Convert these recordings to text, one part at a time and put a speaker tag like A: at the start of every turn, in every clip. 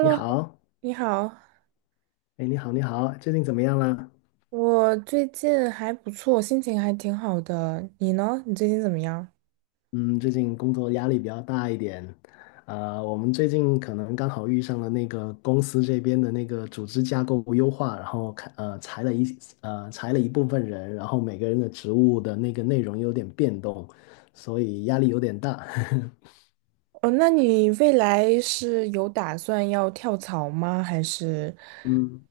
A: 你 好。
B: 你好，
A: 哎，你好，你好，最近怎么样啦？
B: 我最近还不错，心情还挺好的。你呢？你最近怎么样？
A: 嗯，最近工作压力比较大一点，我们最近可能刚好遇上了那个公司这边的那个组织架构优化，然后裁了裁了一部分人，然后每个人的职务的那个内容有点变动，所以压力有点大。
B: 哦，那你未来是有打算要跳槽吗？还是，
A: 嗯。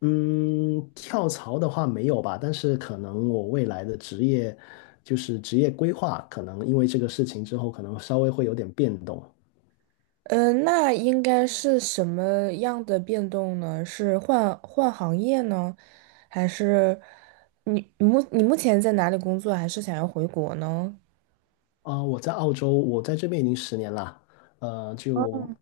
A: 嗯，跳槽的话没有吧，但是可能我未来的职业规划，可能因为这个事情之后，可能稍微会有点变动。
B: 嗯，那应该是什么样的变动呢？是换换行业呢，还是你目前在哪里工作？还是想要回国呢？
A: 啊、我在澳洲，我在这边已经10年了，呃，就
B: 哦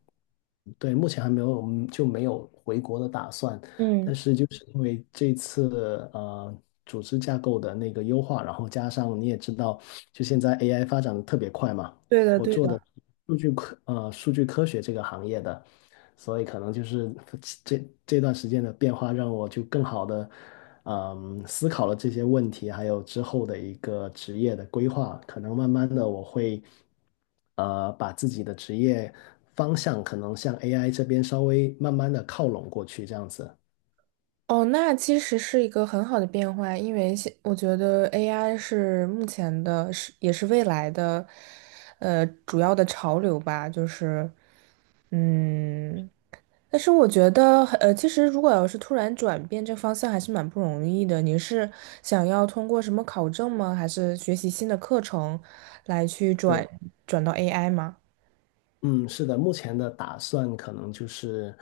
A: 对，目前还没有没有回国的打算，但
B: 嗯，
A: 是就是因为这次组织架构的那个优化，然后加上你也知道，就现在 AI 发展的特别快嘛，
B: 对的，
A: 我
B: 对
A: 做的
B: 的。
A: 数据科学这个行业的，所以可能就是这段时间的变化让我就更好的。嗯，思考了这些问题，还有之后的一个职业的规划，可能慢慢的我会，把自己的职业方向可能向 AI 这边稍微慢慢的靠拢过去，这样子。
B: 哦，那其实是一个很好的变化，因为我觉得 AI 是目前的，是也是未来的，主要的潮流吧，就是，嗯，但是我觉得，其实如果要是突然转变这方向，还是蛮不容易的。你是想要通过什么考证吗？还是学习新的课程来去转
A: 对。
B: 转到 AI 吗？
A: 嗯，是的，目前的打算可能就是，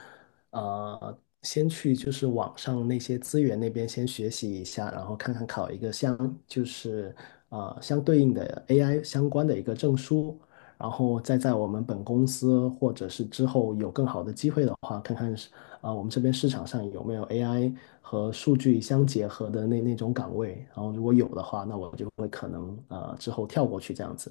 A: 先去就是网上那些资源那边先学习一下，然后看看考一个相就是呃相对应的 AI 相关的一个证书，然后再在我们本公司或者是之后有更好的机会的话，看看是啊、我们这边市场上有没有 AI 和数据相结合的那种岗位，然后如果有的话，那我就会可能之后跳过去这样子。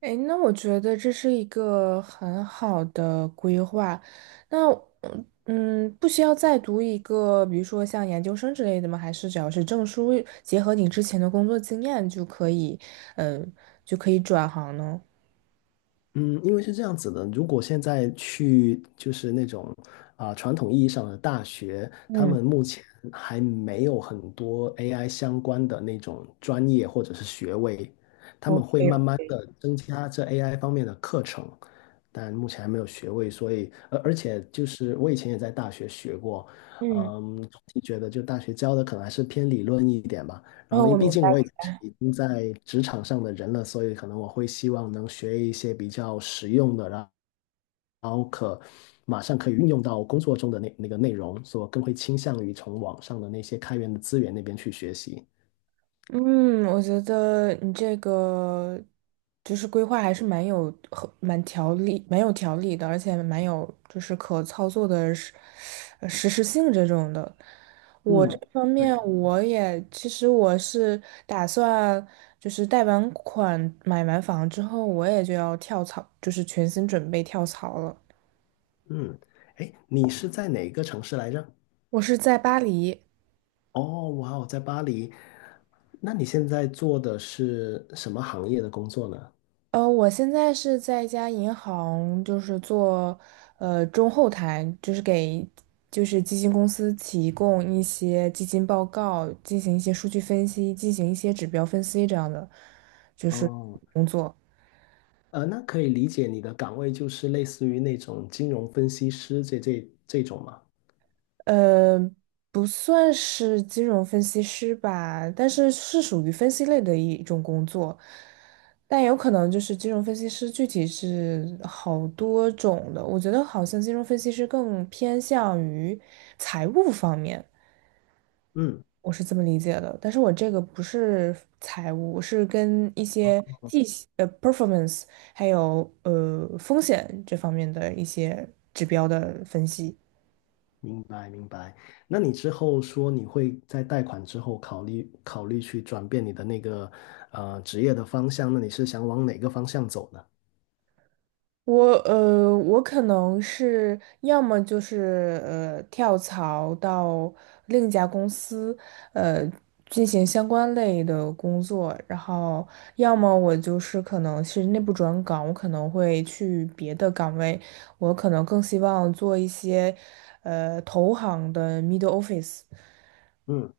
B: 哎，那我觉得这是一个很好的规划。那不需要再读一个，比如说像研究生之类的吗？还是只要是证书，结合你之前的工作经验就可以，嗯，就可以转行呢？
A: 嗯，因为是这样子的，如果现在去就是那种啊、传统意义上的大学，他
B: 嗯
A: 们目前还没有很多 AI 相关的那种专业或者是学位，他们会慢慢
B: ，OK，OK，
A: 的增加这 AI 方面的课程，但目前还没有学位，所以且就是我以前也在大学学过，
B: 嗯，
A: 嗯，总体觉得就大学教的可能还是偏理论一点吧。然
B: 然后
A: 后因
B: 我
A: 为毕
B: 明。
A: 竟我已经在职场上的人了，所以可能我会希望能学一些比较实用的，然后可马上可以运用到工作中的那个内容，所以我更会倾向于从网上的那些开源的资源那边去学习。
B: 嗯，我觉得你这个就是规划还是蛮有条理的，而且蛮有就是可操作的实施性这种的。我这
A: 嗯。
B: 方面我也其实我是打算就是贷完款买完房之后，我也就要跳槽，就是全心准备跳槽了。
A: 嗯，哎，你是在哪个城市来着？
B: 我是在巴黎。
A: 哦，哇哦，在巴黎。那你现在做的是什么行业的工作呢？
B: 我现在是在一家银行，就是做中后台，就是给就是基金公司提供一些基金报告，进行一些数据分析，进行一些指标分析这样的，就是
A: 哦，
B: 工作。
A: 呃，那可以理解你的岗位就是类似于那种金融分析师这种吗？
B: 呃，不算是金融分析师吧，但是是属于分析类的一种工作，但有可能就是金融分析师具体是好多种的，我觉得好像金融分析师更偏向于财务方面，
A: 嗯，
B: 我是这么理解的，但是我这个不是财务，我是跟一些 performance 还有风险这方面的一些指标的分析。
A: 明白明白。那你之后说你会在贷款之后考虑考虑去转变你的那个职业的方向，那你是想往哪个方向走呢？
B: 我可能是要么就是跳槽到另一家公司，呃进行相关类的工作，然后要么我就是可能是内部转岗，我可能会去别的岗位，我可能更希望做一些投行的 middle office。
A: 嗯，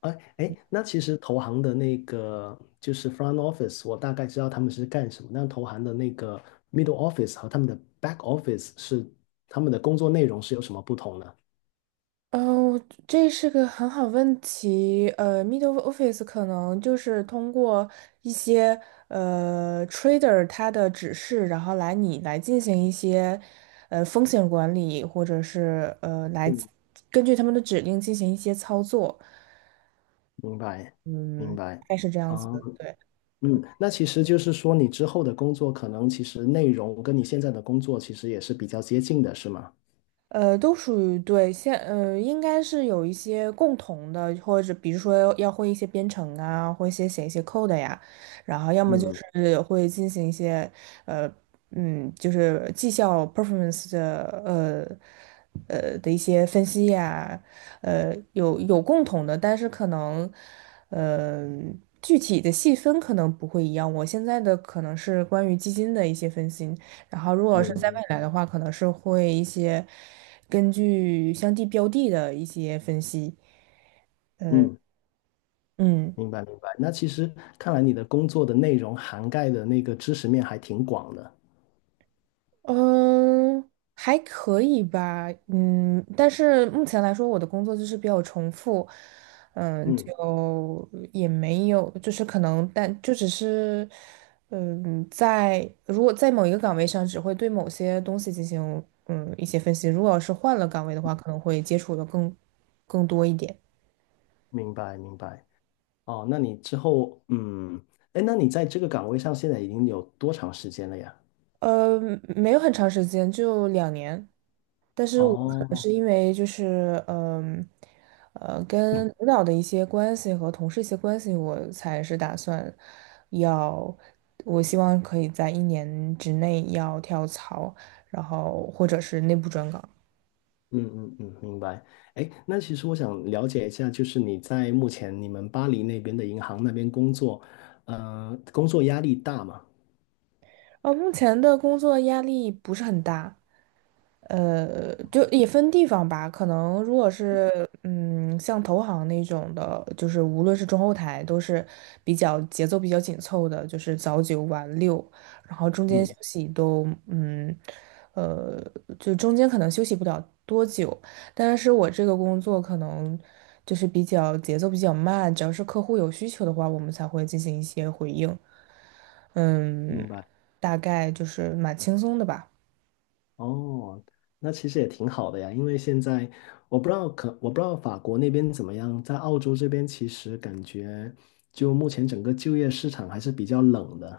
A: 哎哎，那其实投行的那个就是 front office，我大概知道他们是干什么。那投行的那个 middle office 和他们的 back office 是他们的工作内容是有什么不同呢？
B: 嗯，我这是个很好问题。middle office 可能就是通过一些trader 他的指示，然后你来进行一些风险管理，或者是来
A: 嗯，
B: 根据他们的指令进行一些操作。
A: 明白明
B: 嗯，
A: 白。
B: 大概是这样子
A: 嗯。
B: 的。对。
A: 嗯，那其实就是说，你之后的工作可能其实内容跟你现在的工作其实也是比较接近的，是吗？
B: 都属于对，应该是有一些共同的，或者比如说要会一些编程啊，或一些写一些 code 呀，然后要么就
A: 嗯
B: 是会进行一些呃，就是绩效 performance 的一些分析呀，有共同的，但是可能呃具体的细分可能不会一样。我现在的可能是关于基金的一些分析，然后，如果是在未
A: 嗯
B: 来的话，可能是会一些根据相地标的的一些分析。
A: 嗯，
B: 嗯
A: 明白明白。那其实看来你的工作的内容涵盖的那个知识面还挺广的。
B: 嗯，还可以吧。嗯，但是目前来说，我的工作就是比较重复。嗯，
A: 嗯，
B: 就也没有，就是可能，但就只是，嗯，如果在某一个岗位上，只会对某些东西进行一些分析。如果要是换了岗位的话，可能会接触的更多一点。
A: 明白明白。哦，那你之后，嗯，哎，那你在这个岗位上现在已经有多长时间了呀？
B: 呃，没有很长时间，就2年。但是我可能
A: 哦，
B: 是因为就是，跟领导的一些关系和同事一些关系，我才是打算要，我希望可以在一年之内要跳槽，然后或者是内部转岗。
A: 嗯嗯嗯，明白。哎，那其实我想了解一下，就是你在目前你们巴黎那边的银行那边工作，呃，工作压力大吗？
B: 目前的工作压力不是很大，就也分地方吧。可能如果是像投行那种的，就是无论是中后台都是比较节奏比较紧凑的，就是早九晚六，然后中间休
A: 嗯，
B: 息都呃，就中间可能休息不了多久。但是我这个工作可能就是比较节奏比较慢，只要是客户有需求的话，我们才会进行一些回应。嗯，
A: 明白。
B: 大概就是蛮轻松的吧。
A: 哦，那其实也挺好的呀，因为现在我不知道法国那边怎么样，在澳洲这边其实感觉就目前整个就业市场还是比较冷的，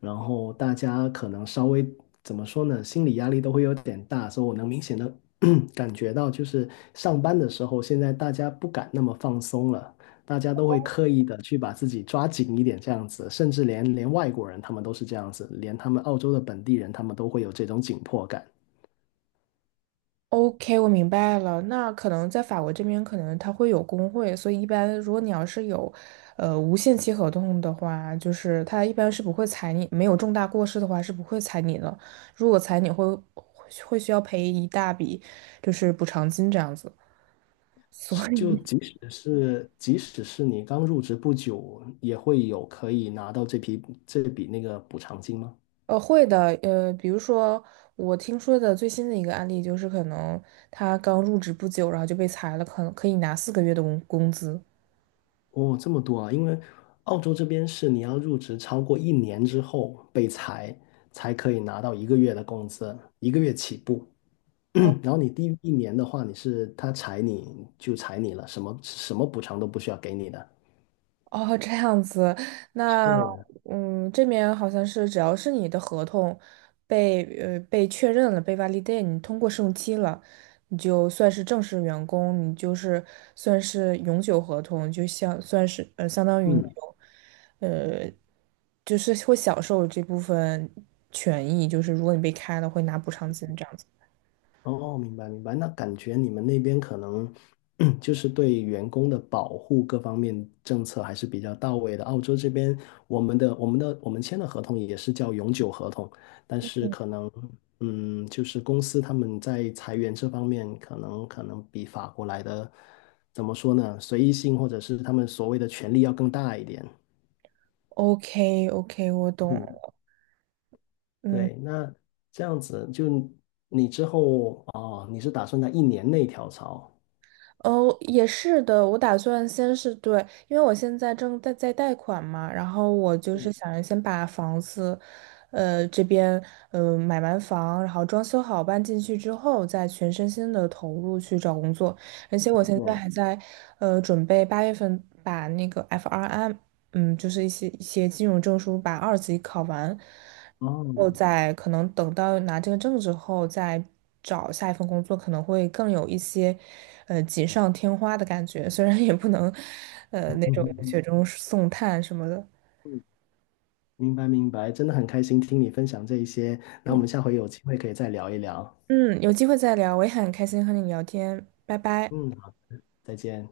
A: 然后大家可能稍微怎么说呢，心理压力都会有点大，所以我能明显的 感觉到，就是上班的时候，现在大家不敢那么放松了，大家都会刻意的去把自己抓紧一点这样子，甚至连外国人他们都是这样子，连他们澳洲的本地人他们都会有这种紧迫感。
B: OK，我明白了。那可能在法国这边，可能它会有工会，所以一般如果你要是有，无限期合同的话，就是他一般是不会裁你，没有重大过失的话是不会裁你的。如果裁你会需要赔一大笔，就是补偿金这样子。所
A: 是就
B: 以，
A: 即使是你刚入职不久，也会有可以拿到这笔那个补偿金吗？
B: 会的，比如说我听说的最新的一个案例就是，可能他刚入职不久，然后就被裁了，可能可以拿4个月的工资。
A: 哦，这么多啊！因为澳洲这边是你要入职超过一年之后被裁，才可以拿到一个月的工资，一个月起步。然后你低于1年的话，你是他裁你就裁你了，什么什么补偿都不需要给你的。
B: 哦，这样子，那
A: 是。
B: 这边好像是只要是你的合同被确认了，被 validate，你通过试用期了，你就算是正式员工，你就是算是永久合同，就像算是相当于你
A: 嗯。
B: 有就是会享受这部分权益，就是如果你被开了会拿补偿金这样子。
A: 哦，明白明白。那感觉你们那边可能 就是对员工的保护各方面政策还是比较到位的。澳洲这边，我们签的合同也是叫永久合同，但是可能，嗯，就是公司他们在裁员这方面，可能比法国来的，怎么说呢？随意性或者是他们所谓的权利要更大一点。
B: OK OK，我懂。
A: 嗯，
B: 嗯。
A: 对，那这样子就你之后哦，你是打算在1年内跳槽？
B: 哦，也是的，我打算先是对，因为我现在正在贷款嘛，然后我就是想着先把房子，这边买完房，然后装修好搬进去之后，再全身心的投入去找工作，而且我现在还在，准备8月份把那个 FRM 就是一些金融证书把2级考完，后
A: 哦，
B: 再可能等到拿这个证之后再找下一份工作，可能会更有一些锦上添花的感觉。虽然也不能那种雪中送炭什么的。
A: 嗯，明白明白，真的很开心听你分享这一些，那我
B: 嗯
A: 们下回有机会可以再聊一聊。
B: 嗯，有机会再聊，我也很开心和你聊天，拜拜。
A: 嗯，好，再见。